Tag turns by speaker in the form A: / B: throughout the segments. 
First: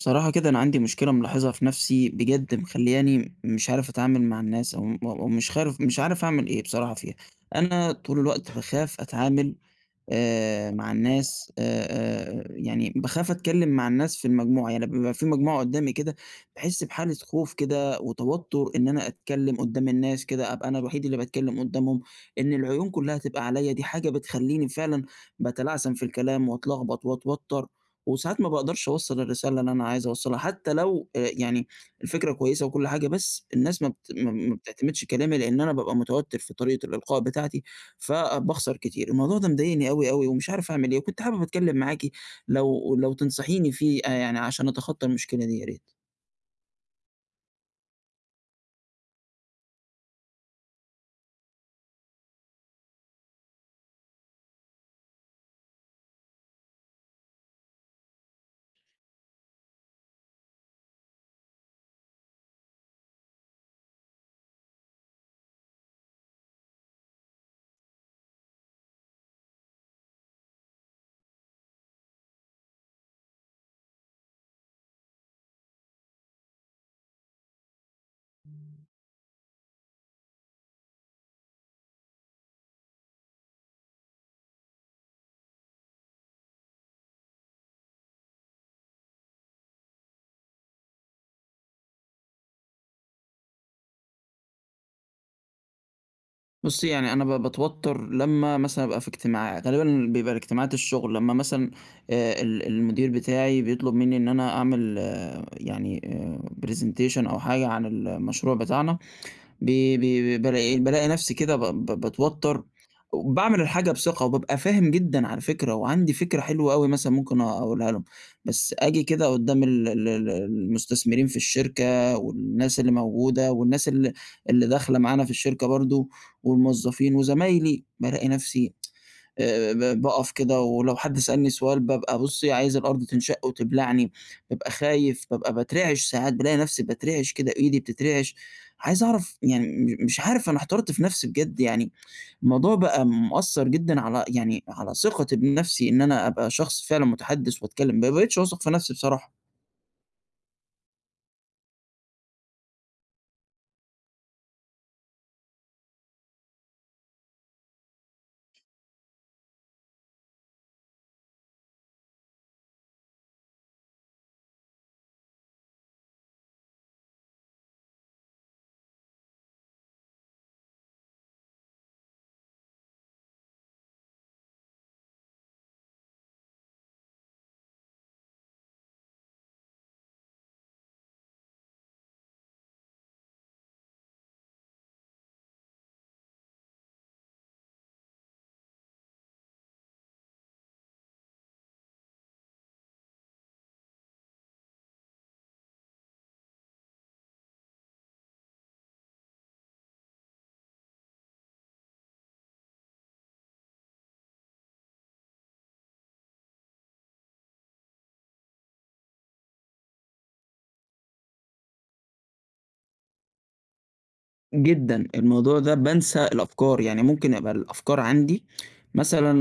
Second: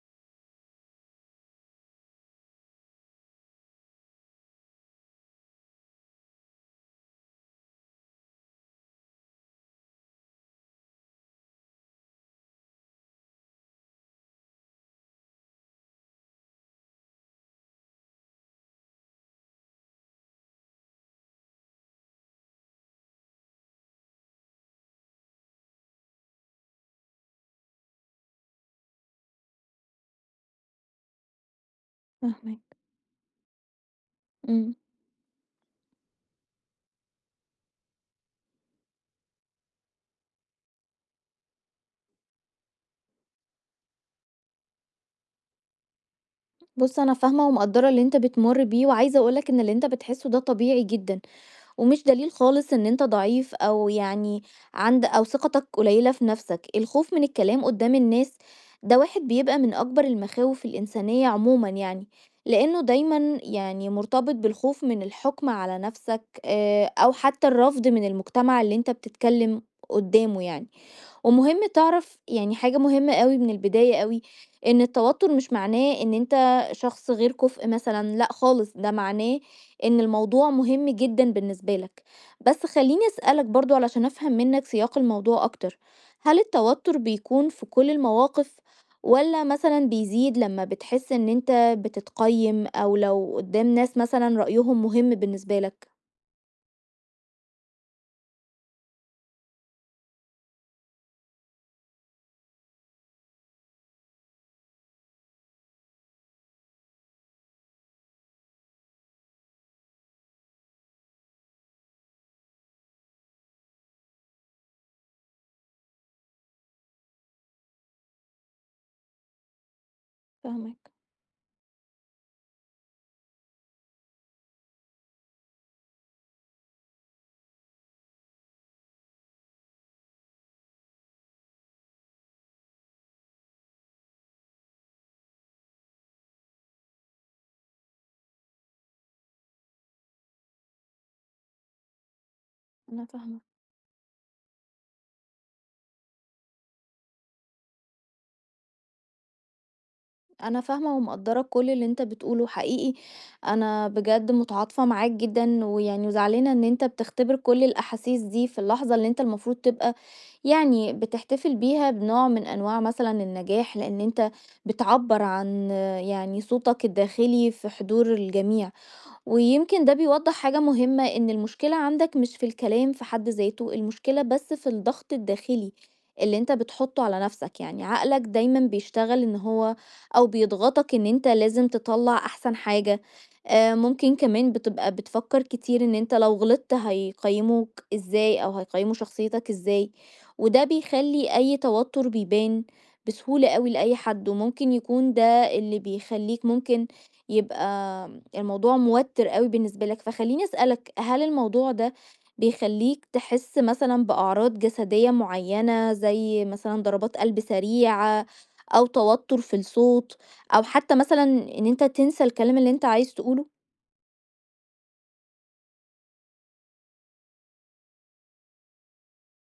A: بصراحة كده، أنا عندي مشكلة ملاحظها في نفسي بجد، مخلّياني مش عارف أتعامل مع الناس، أو م أو مش خارف مش عارف أعمل إيه بصراحة فيها. أنا طول الوقت باخاف أتعامل مع الناس. يعني باخاف أتكلّم مع الناس في المجموعة، يعني لمّا بيبقى في مجموعة قُدّامي كده باحس بحالة خوف كده وتوتُّر، إن أنا أتكلّم قُدّام الناس كده، أبقى أنا الوحيد اللي باتكلّم قُدّامهم، إن العيون كُلّها تبقى عليّا. دي حاجة بتخلّيني فعلًا باتلعثم في الكلام وأتلخبط وأتوتَّر، وساعات ما باقدرش أوصّل الرسالة اللي أنا عايز أوصّلها، حتّى لو يعني الفكرة كويسة
B: فاهماك،
A: وكل حاجة، بس الناس ما بت ما ما
B: إمم.
A: بتعتمدش كلامي، لإن أنا بابقى متوتّر في طريقة الإلقاء بتاعتي، فباخسر كتير. الموضوع ده مضايقني أوي، أوي، ومش عارف أعمل إيه، وكنت حابب أتكلّم معاكِ لو تنصحيني فيه، يعني عشان أتخطّى المشكلة دي يا ريت.
B: بُص، أنا فاهمة ومقدّرة اللي أنت بتمُر بيه، وعايزة أقول لك إن اللي أنت بتحسه ده طبيعي جدًا، ومش دليل خالص إن أنت ضعيف أو يعني عند أو ثقتك قليلة في نفسك. الخوف من الكلام قدّام الناس ده واحد بيبقى من أكبر المخاوف الإنسانية عمومًا يعني، لإنه دايمًا يعني مرتبط بالخوف من الحُكم على نفسك أو حتى الرفض من المجتمع اللي أنت بتتكلم قدّامه يعني. ومهم تعرف يعني حاجة مهمة أوي من البداية أوي، إن التوتر مش معناه إن أنت شخص غير كُفء مثلًا، لأ خالص، ده معناه إن الموضوع مهم جدًا بالنسبة لك. بس خلّيني أسألك برضه علشان أفهم منّك سياق الموضوع أكتر، هل التوتر بيكون في كل المواقف والّا مثلًا بيزيد لمّا بتحس إن أنت بتتقيّم أو لو قدّام ناس مثلًا رأيهم مهم بالنسبة لك؟
A: بُصّي، يعني أنا باتوتّر لمّا مثلًا أبقى في اجتماع، غالبًا بيبقى الاجتماعات الشُغل. لمّا مثلًا ال المدير بتاعي بيطلب منّي إن أنا أعمل يعني presentation أو حاجة عن المشروع بتاعنا، ب ب بالاقي بالاقي نفسي كده ب ب باتوتر. باعمل الحاجة بثقة وبابقى فاهم جدًا على فكرة، وعندي فكرة حلوة أوي مثلًا ممكن أقولها لهم، بس آجي كده قدّام ال ال ال
B: فاهماك.
A: المستثمرين في الشركة، والناس اللي موجودة، والناس اللي داخلة معانا في الشركة برضه، والموظفين وزمايلي، بالاقي نفسي ب باقف كده. ولو حد سألني سؤال بابقى، بُصّي، عايز الأرض تنشق وتبلعني، بابقى خايف، بابقى باترعش ساعات، بالاقي نفسي باترعش كده، إيدي بتترعش. عايز أعرف، يعني مش عارف، أنا احترت في نفسي بجد يعني. الموضوع
B: أنا
A: بقى
B: فاهمة.
A: مأثّر جدًا على، يعني على ثقتي بنفسي، إن أنا أبقى شخص فعلًا متحدّث وأتكلّم، ما بقيتش واثق في نفسي بصراحة.
B: أنا فاهمة ومقدّرة كل اللي أنت بتقوله حقيقي، أنا بجد متعاطفة معاك جدًا، ويعني وزعلانة إن أنت بتختبر كل الأحاسيس دي في اللحظة اللي أنت المفروض تبقى يعني بتحتفل بيها بنوع من أنواع مثلًا النجاح، لأن أنت بتعبّر عن يعني صوتك الداخلي في حضور الجميع. ويمكن ده بيوضح حاجة مهمة إن المشكلة عندك مش في الكلام في حد ذاته، المشكلة بس في الضغط الداخلي اللي انت بتحطه على نفسك، يعني عقلك دايما بيشتغل ان هو او بيضغطك ان انت لازم تطلع احسن حاجة. ممكن كمان بتبقى بتفكر كتير ان انت لو غلطت هيقيموك ازاي او هيقيموا شخصيتك ازاي، وده بيخلي اي توتر بيبان بسهولة قوي لأي حد، وممكن يكون ده اللي بيخليك ممكن يبقى الموضوع موتر أوي بالنسبة لك. فخليني أسألك، هل الموضوع ده بيخليك تحس مثلا بأعراض جسدية معينة زي مثلا ضربات قلب سريعة أو توتر في الصوت أو حتى مثلا إن أنت تنسى الكلام اللي أنت عايز تقوله؟
A: جدًا، الموضوع ده بانسى الأفكار، يعني ممكن أبقى الأفكار عندي مثلًا،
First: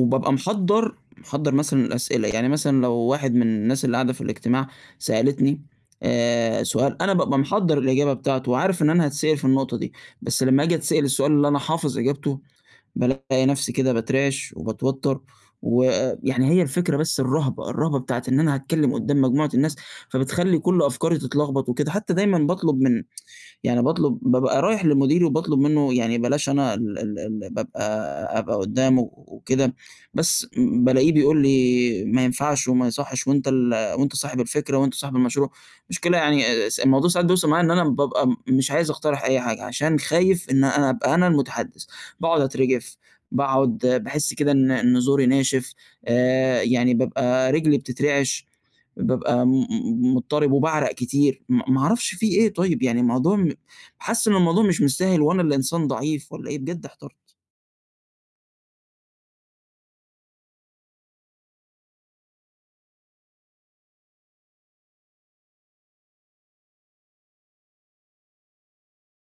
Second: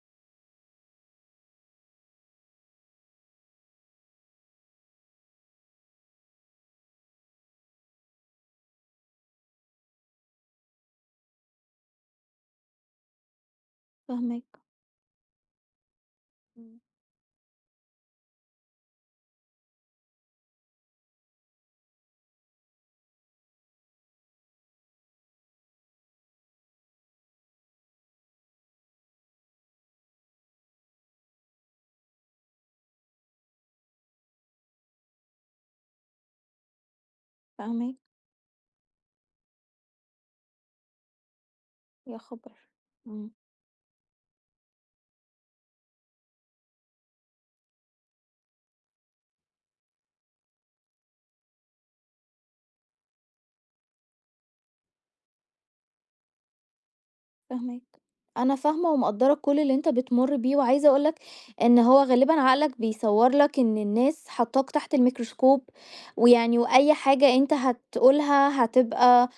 A: وبابقى محضّر مثلًا الأسئلة. يعني مثلًا لو واحد من الناس اللي قاعدة في الاجتماع سألتني سؤال، أنا بابقى محضّر الإجابة بتاعته وعارف إن أنا هاتسأل في النقطة دي، بس لمّا آجي أتسأل السؤال اللي أنا حافظ إجابته، بالاقي نفسي كده
B: فاهمك.
A: باترعش وباتوتّر. ويعني هي
B: مم.
A: الفكرة بس الرهبة، الرهبة بتاعة إن أنا هاتكلم قدّام مجموعة الناس، فبتخلّي كل أفكاري تتلخبط وكده. حتى دايمًا باطلب من، يعني بابقى رايح لمديري وباطلب منه، يعني بلاش أنا ال ال ال بابقى أبقى قدّامه وكده. بس بالاقيه بيقول لي: "ما ينفعش وما يصحّش، وأنت وأنت صاحب الفكرة، وأنت صاحب المشروع." المشكلة، يعني س الموضوع ساعات بيوصل معايا إن أنا
B: فاهمك،
A: بابقى مش عايز أقترح أي حاجة عشان خايف إن أنا أبقى أنا المتحدث.
B: يا
A: باقعد
B: خبر.
A: أترجف،
B: مم.
A: باقعد باحس كده إن إن زوري ناشف، يعني بابقى رجلي بتترعش، بابقى م م مضطرب وباعرق كتير. ما أعرفش في إيه طيب. يعني الموضوع، حاسس إن الموضوع مش مستاهل، وأنا اللي إنسان ضعيف والّا إيه، بجد احترت.
B: فاهماك. أنا فاهمة ومقدّرة كل اللي أنت بتمُر بيه، وعايزة أقول لك إن هو غالبًا عقلك بيصوّر لك إن الناس حاطاك تحت الميكروسكوب، ويعني وأي حاجة أنت هتقولها هتبقى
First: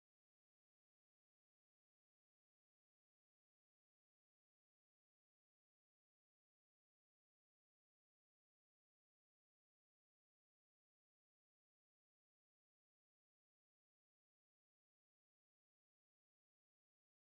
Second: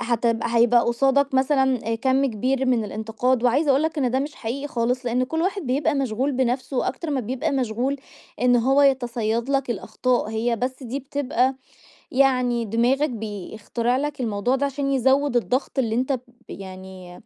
B: هتبقى هيبقى قصادك مثلًا كَم كبير من الانتقاد، وعايزة أقول لك إن ده مش حقيقي خالص، لإن كل واحد بيبقى مشغول بنَفْسه أكتر ما بيبقى مشغول إن هو يتصيّد لك الأخطاء، هي بس دي بتبقى يعني دماغك بيخترع لك الموضوع ده عشان يزوّد الضغط اللي أنت يعني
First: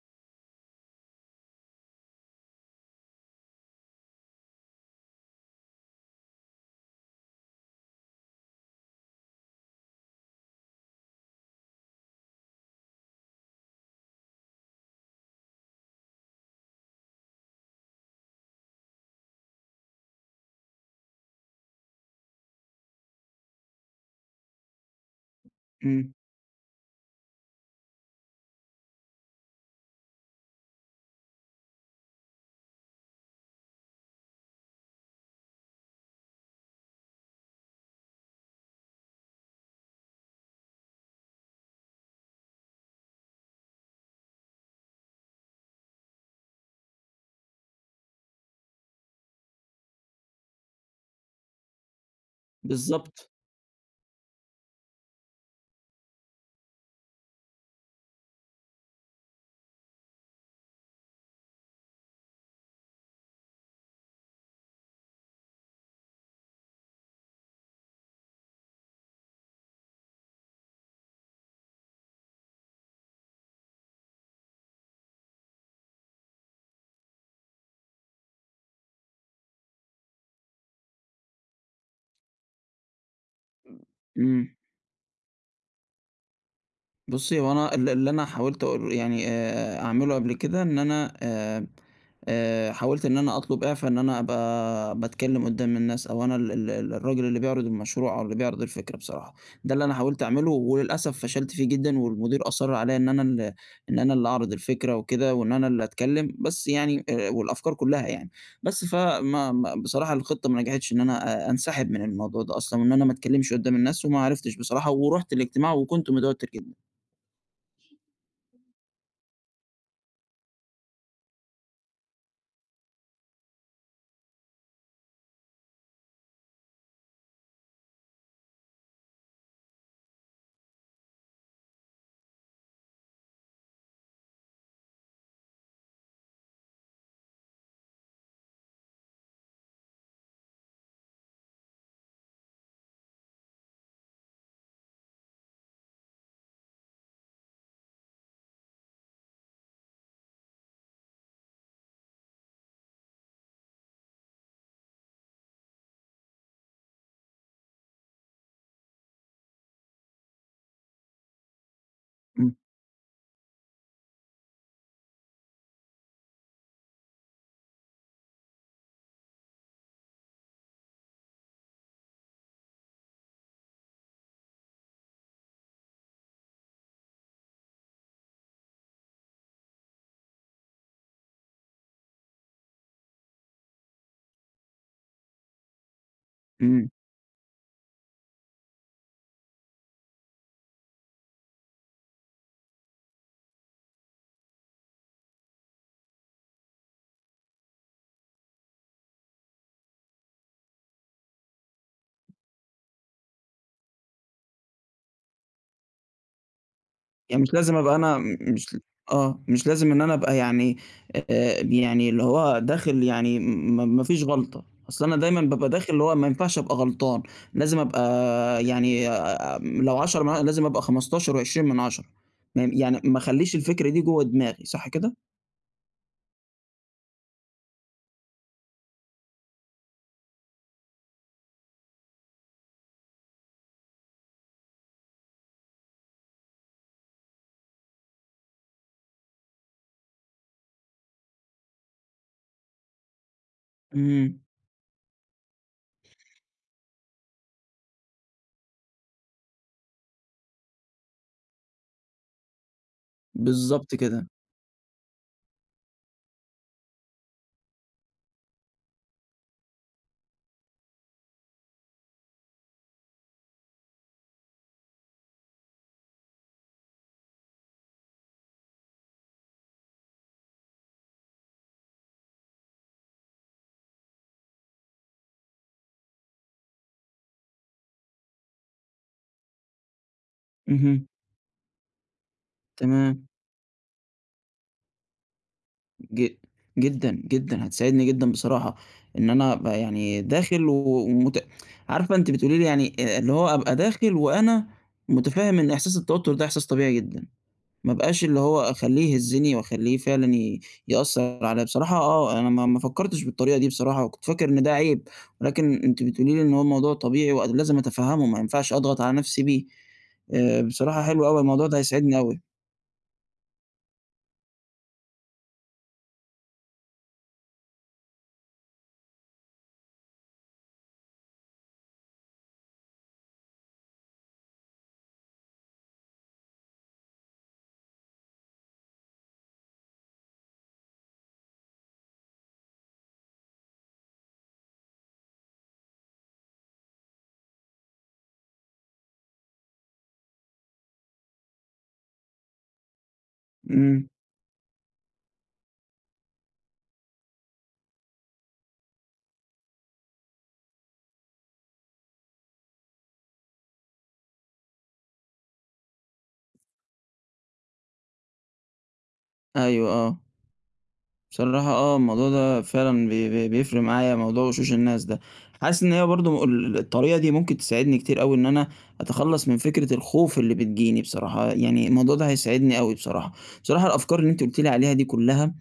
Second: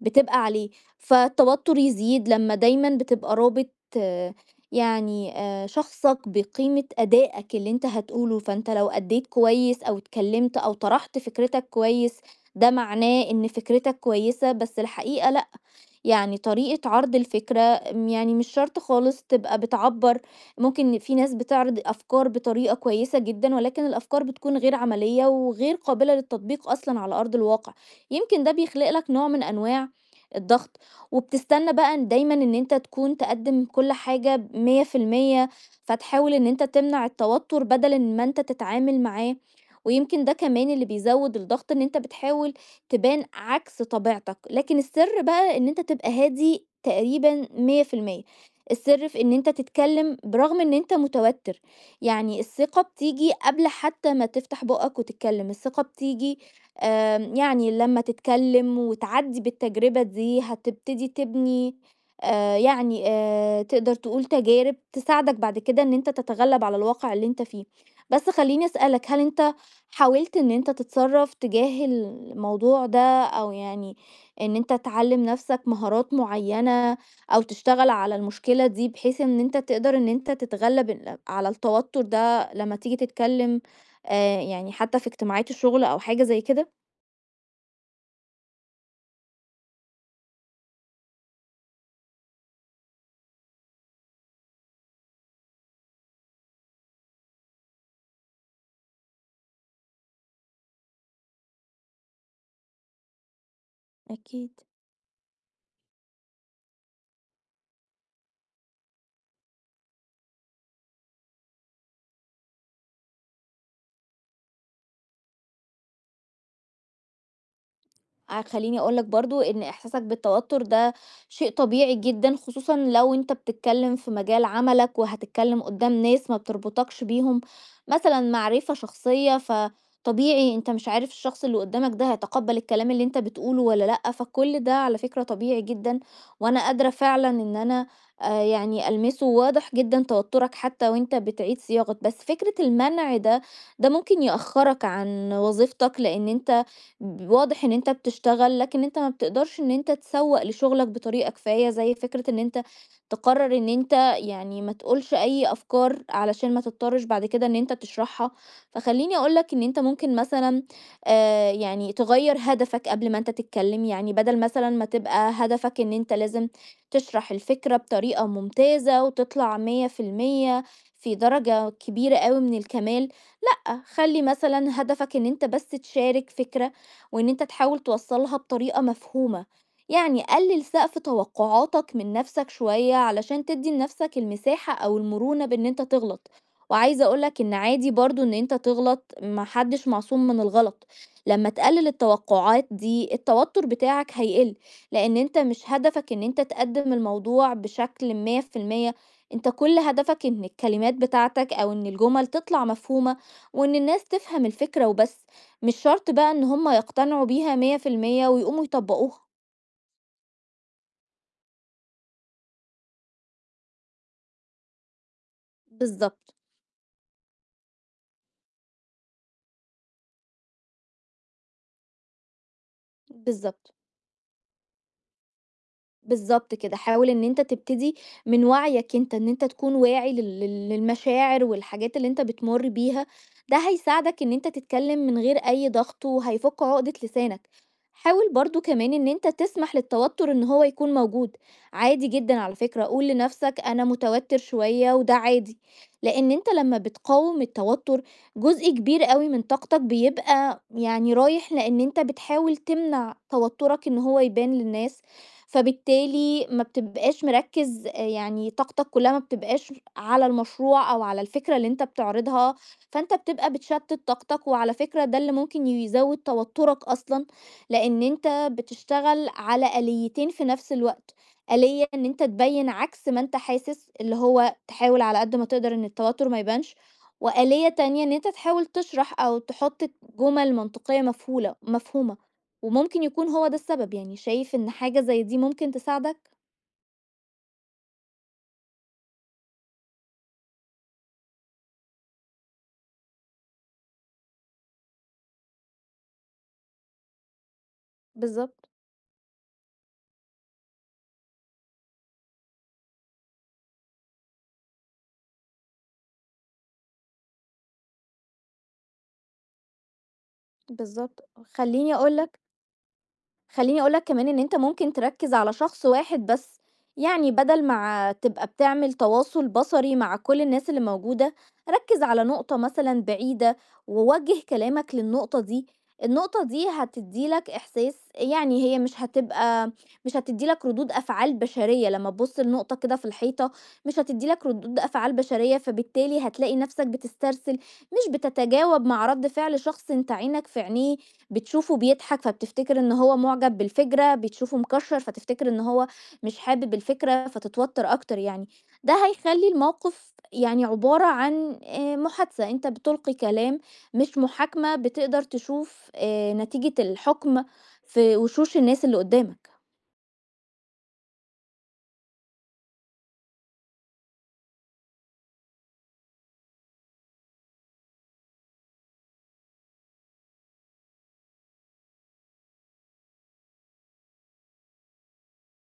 B: بتبقى عليه. فالتوتر يزيد لمّا دايمًا بتبقى رابط، آه، يعني شخصك بقيمة أدائك اللي أنت هتقوله، فأنت لو أدّيت كويس أو اتكلّمت أو طرحت فكرتك كويس، ده معناه إن فكرتك كويسة، بس الحقيقة لأ. يعني طريقة عرض الفكرة يعني مش شرط خالص تبقى بتعبر، ممكن في ناس بتعرض أفكار بطريقة كويسة جدا ولكن الأفكار بتكون غير عملية وغير
A: إمم.
B: قابلة للتطبيق أصلا على أرض الواقع. يمكن ده بيخلق لك نوع من أنواع الضغط، وبتستنى بقى دايما ان انت تكون تقدم كل حاجة مية في المية، فتحاول ان انت تمنع التوتر بدل ان ما انت تتعامل معاه، ويمكن ده كمان اللي بيزود الضغط ان انت بتحاول تبان عكس طبيعتك. لكن السر بقى ان انت تبقى هادي تقريبا 100%. السر في ان انت تتكلم برغم ان انت متوتر، يعني الثقة
A: بالضبط.
B: بتيجي قبل حتى ما تفتح بقك وتتكلم الثقة بتيجي. يعني لما تتكلم وتعدي بالتجربة دي هتبتدي تبني، يعني تقدر تقول تجارب تساعدك بعد كده ان انت تتغلب على الواقع اللي انت فيه. بس خليني اسألك، هل انت حاولت إن أنت تتصرّف تجاه الموضوع ده أو يعني إن أنت تعلّم نَفْسك مهارات معيّنة أو تشتغل على المشكلة دي بحيث إن أنت تقدر إن أنت تتغلّب على التوتُّر ده لمّا تيجي تتكلّم،
A: إمم.
B: يعني حتّى في اجتماعات الشُغل أو حاجة زي كده؟
A: بُصّي، هو أنا اللي أنا حاولت أقول، يعني أعمله قبل كده، إن أنا حاولت إن أنا أطلب إعفا إن أنا أبقى باتكلّم قُدّام الناس، أو أنا ال ال ال الراجل اللي بيعرض المشروع أو اللي بيعرض الفكرة بصراحة. ده اللي أنا حاولت أعمله، وللأسف فشلت فيه جدًا، والمدير أصَرّ عليّا إن أنا اللي
B: أكيد.
A: أعرض الفكرة وكده، وإن أنا اللي أتكلّم، بس يعني والأفكار كُلّها يعني. بس فما ما بصراحة الخطة ما نجحتش إن أنا أنسحب من الموضوع ده أصلًا، وإن أنا ما أتكلّمش قُدّام الناس، وما عرفتش بصراحة ورُحت الاجتماع وكنت متوتّر جدًا.
B: خلّيني أقول لك برضه إن إحساسك بالتوتر ده شيء طبيعي جدًا، خصوصًا لو أنت بتتكلم في مجال عملك وهتتكلم قدّام ناس ما بتربطكش بيهم مثلًا معرفة شخصية، فطبيعي أنت مش عارف الشخص اللي قدّامك ده هيتقبّل الكلام اللي أنت بتقوله والّا لأ، فكل ده على فكرة طبيعي جدًا، وأنا قادرة فعلًا إن أنا يعني ألمسه، واضح جدًا توترك حتى وأنت بتعيد صياغة. بس فكرة المنع ده، ده ممكن يأخّرك عن وظيفتك لإن أنت واضح إن أنت بتشتغل، لكن أنت ما بتقدرش إن أنت تسوّق لشغلك بطريقة كفاية، زي فكرة إن أنت تقرر إن أنت يعني ما تقولش أي أفكار علشان ما تضطرش بعد كده إن أنت تشرحها. فخلّيني أقول لك إن أنت ممكن مثلًا يعني تغيّر
A: إمم.
B: هدفك قبل ما أنت تتكلم، يعني بدل مثلًا ما تبقى هدفك إن أنت لازم تشرح الفكرة بطريقة ممتازة وتطلع 100% في المية في درجة كبيرة أوي من الكمال، لأ، خلّي مثلًا هدفك إن أنت بس تشارك فكرة، وإن أنت تحاول توصّلها بطريقة مفهومة، يعني قلّل سقف توقعاتك من نَفْسك شوية علشان تدّي لنَفْسك المساحة أو المرونة بإن أنت تغلط،
A: إمم.
B: وعايزة أقول لك إن عادي برضه إن أنت تغلط، ما حدّش معصوم من الغلط. لمّا تقلّل التوقعات دي التوتُّر بتاعك هيقِل، لإن أنت مش هدفك إن أنت تقدّم الموضوع بشكل 100%. أنت كل هدفك إن الكلمات بتاعتك أو إن الجُمل تطلع مفهومة وإن الناس تفهم الفكرة وبس، مش شرط بقى إن هم يقتنعوا
A: يعني مش
B: بيها
A: لازم أبقى أنا
B: 100%
A: م
B: ويقوموا
A: مش
B: يطبّقوها.
A: آه، مش لازم إن أنا أبقى، يعني يعني اللي هو داخل، يعني ما فيش غلطة. أصل أنا دايمًا بابقى داخل اللي هو ما
B: بالضبط،
A: ينفعش أبقى غلطان، لازم أبقى، يعني لو 10 من لازم أبقى 15 و20 من 10، ما ي يعني ما أخلّيش
B: بالضبط.
A: الفكرة دي جوّه دماغي، صح كده؟
B: بالضبط كده، حاول إن أنت تبتدي من وعيك أنت، إن أنت تكون واعي لل لل للمشاعر والحاجات اللي أنت بتمُر بيها، ده هيساعدك إن أنت تتكلّم من غير أي ضغط وهيفُك عُقدة لسانك. حاول برضه كمان إن أنت تسمح للتوتُّر إن هو يكون موجود، عادي جدًا على فكرة، قُل لنَفْسك أنا
A: إمم.
B: متوتّر شوية وده عادي، لإن أنت لمّا بتقاوم التوتُّر، جزء كبير أوي من طاقتك بيبقى يعني رايح لإن أنت بتحاول تمنع توتُّرك
A: بالضبط
B: إن هو
A: كده.
B: يبان للناس، فبالتالي ما بتبقاش مركّز، يعني طاقتك كلّها ما بتبقاش على المشروع أو على الفكرة اللي أنت بتعرضها، فأنت بتبقى بتشتِّت طاقتك، وعلى فكرة ده اللي ممكن يزوّد توتُّرك أصلًا، لإن أنت بتشتغل على آليتين في نفس الوقت، آلية إن أنت تبيّن عكس ما أنت حاسس اللي هو تحاول على قد ما تقدر إن التوتُّر ما يبانش، وآلية تانية إن أنت تحاول تشرح أو تحُط جُمل منطقية
A: اهم.
B: مفهومة. وممكن
A: تمام.
B: يكون هو ده السبب، يعني شايف إن حاجة زي دي ممكن
A: ج
B: تساعدك؟
A: جدًا، جدًا، هتساعدني جدًا بصراحة. إن أنا أبقى يعني داخل و ومت عارفة أنتِ بتقولي لي، يعني اللي هو أبقى داخل وأنا متفهم إن إحساس التوتر ده إحساس طبيعي جدًا، ما ابقاش اللي هو
B: بالضبط،
A: أخلّيه يهزني وأخلّيه فعلًا يأثّر عليَّ. بصراحة أنا ما فكّرتش بالطريقة دي بصراحة، وكنت فاكر إن ده عيب، ولكن أنتِ بتقولي لي إن هو الموضوع طبيعي ولازم أتفهّمه، ما ينفعش أضغط على نفسي بيه. بصراحة حلو
B: بالضبط.
A: أوي الموضوع ده
B: خلّيني أقول
A: هيساعدني أوي.
B: لك خلّيني أقول لك كمان إن أنت ممكن تركّز على شخص واحد بس، يعني بدل ما تبقى بتعمل تواصل بصري مع كل الناس اللي موجودة، ركّز على نقطة مثلًا بعيدة ووجّه كلامك للنقطة دي، النقطة دي هتدّي لك إحساس يعني هي مش هتدّي لك ردود أفعال بشرية، لمّا تبُص لنقطة كده في الحيطة مش هتدّي لك ردود أفعال بشرية، فبالتالي هتلاقي نَفْسك بتسترسل، مش بتتجاوب مع رَد فعل شخص أنت عينك في عينيه، بتشوفه بيضحك فبتفتكر إن هو مُعجب
A: إمم.
B: بالفكرة، بتشوفه مكشّر فتفتكر إن هو مش حابب الفكرة فتتوتّر أكتر يعني. ده هيخلّي الموقف يعني عبارة عن محادثة، أنت بتُلقي كلام، مش محاكمة بتقدر تشوف نتيجة الحُكم في وشوش الناس اللي قُدّامك.
A: أيوه. آه. بصراحة الموضوع ده فعلًا بي بي بيفرق معايا موضوع وشوش الناس ده. حاسس إن هي برضه الطريقة دي ممكن تساعدني كتير أوي إن أنا أتخلّص من فكرة الخوف اللي بتجيني بصراحة. يعني الموضوع ده هيساعدني أوي بصراحة. بصراحة الأفكار اللي أنتِ قُلتِ لي عليها دي كلها،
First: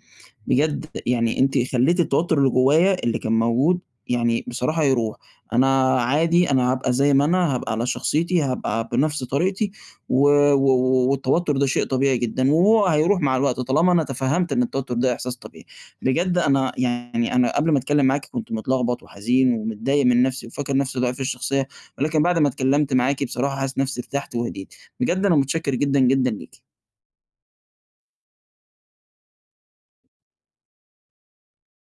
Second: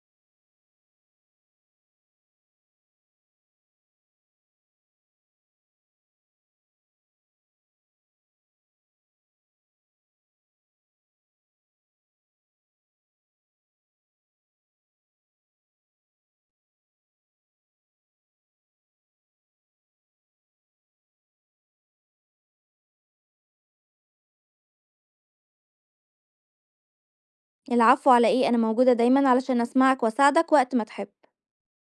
A: بجد يعني أنتِ خلّيتِ التوتر اللي جوايا اللي كان موجود، يعني بصراحة يروح. أنا عادي، أنا هابقى زي ما أنا، هابقى على شخصيتي، هابقى بنفْس طريقتي، و و والتوتر ده شيء طبيعي جدًا، وهو هيروح مع الوقت طالما أنا تفهّمت إن التوتر ده إحساس طبيعي. بجد أنا، يعني أنا قبل ما أتكلّم معاكِ كنت متلخبط وحزين ومتضايق من نفْسي وفاكر نفْسي ضعيف الشخصية، ولكن بعد ما اتكلّمت معاكِ بصراحة حاسس نفْسي ارتحت وهديت. بجد أنا متشكّر جدًا، جدًا ليكِ.
B: العفو على إيه، أنا موجودة دايمًا علشان أسمعك وأساعدك وقت ما تحب.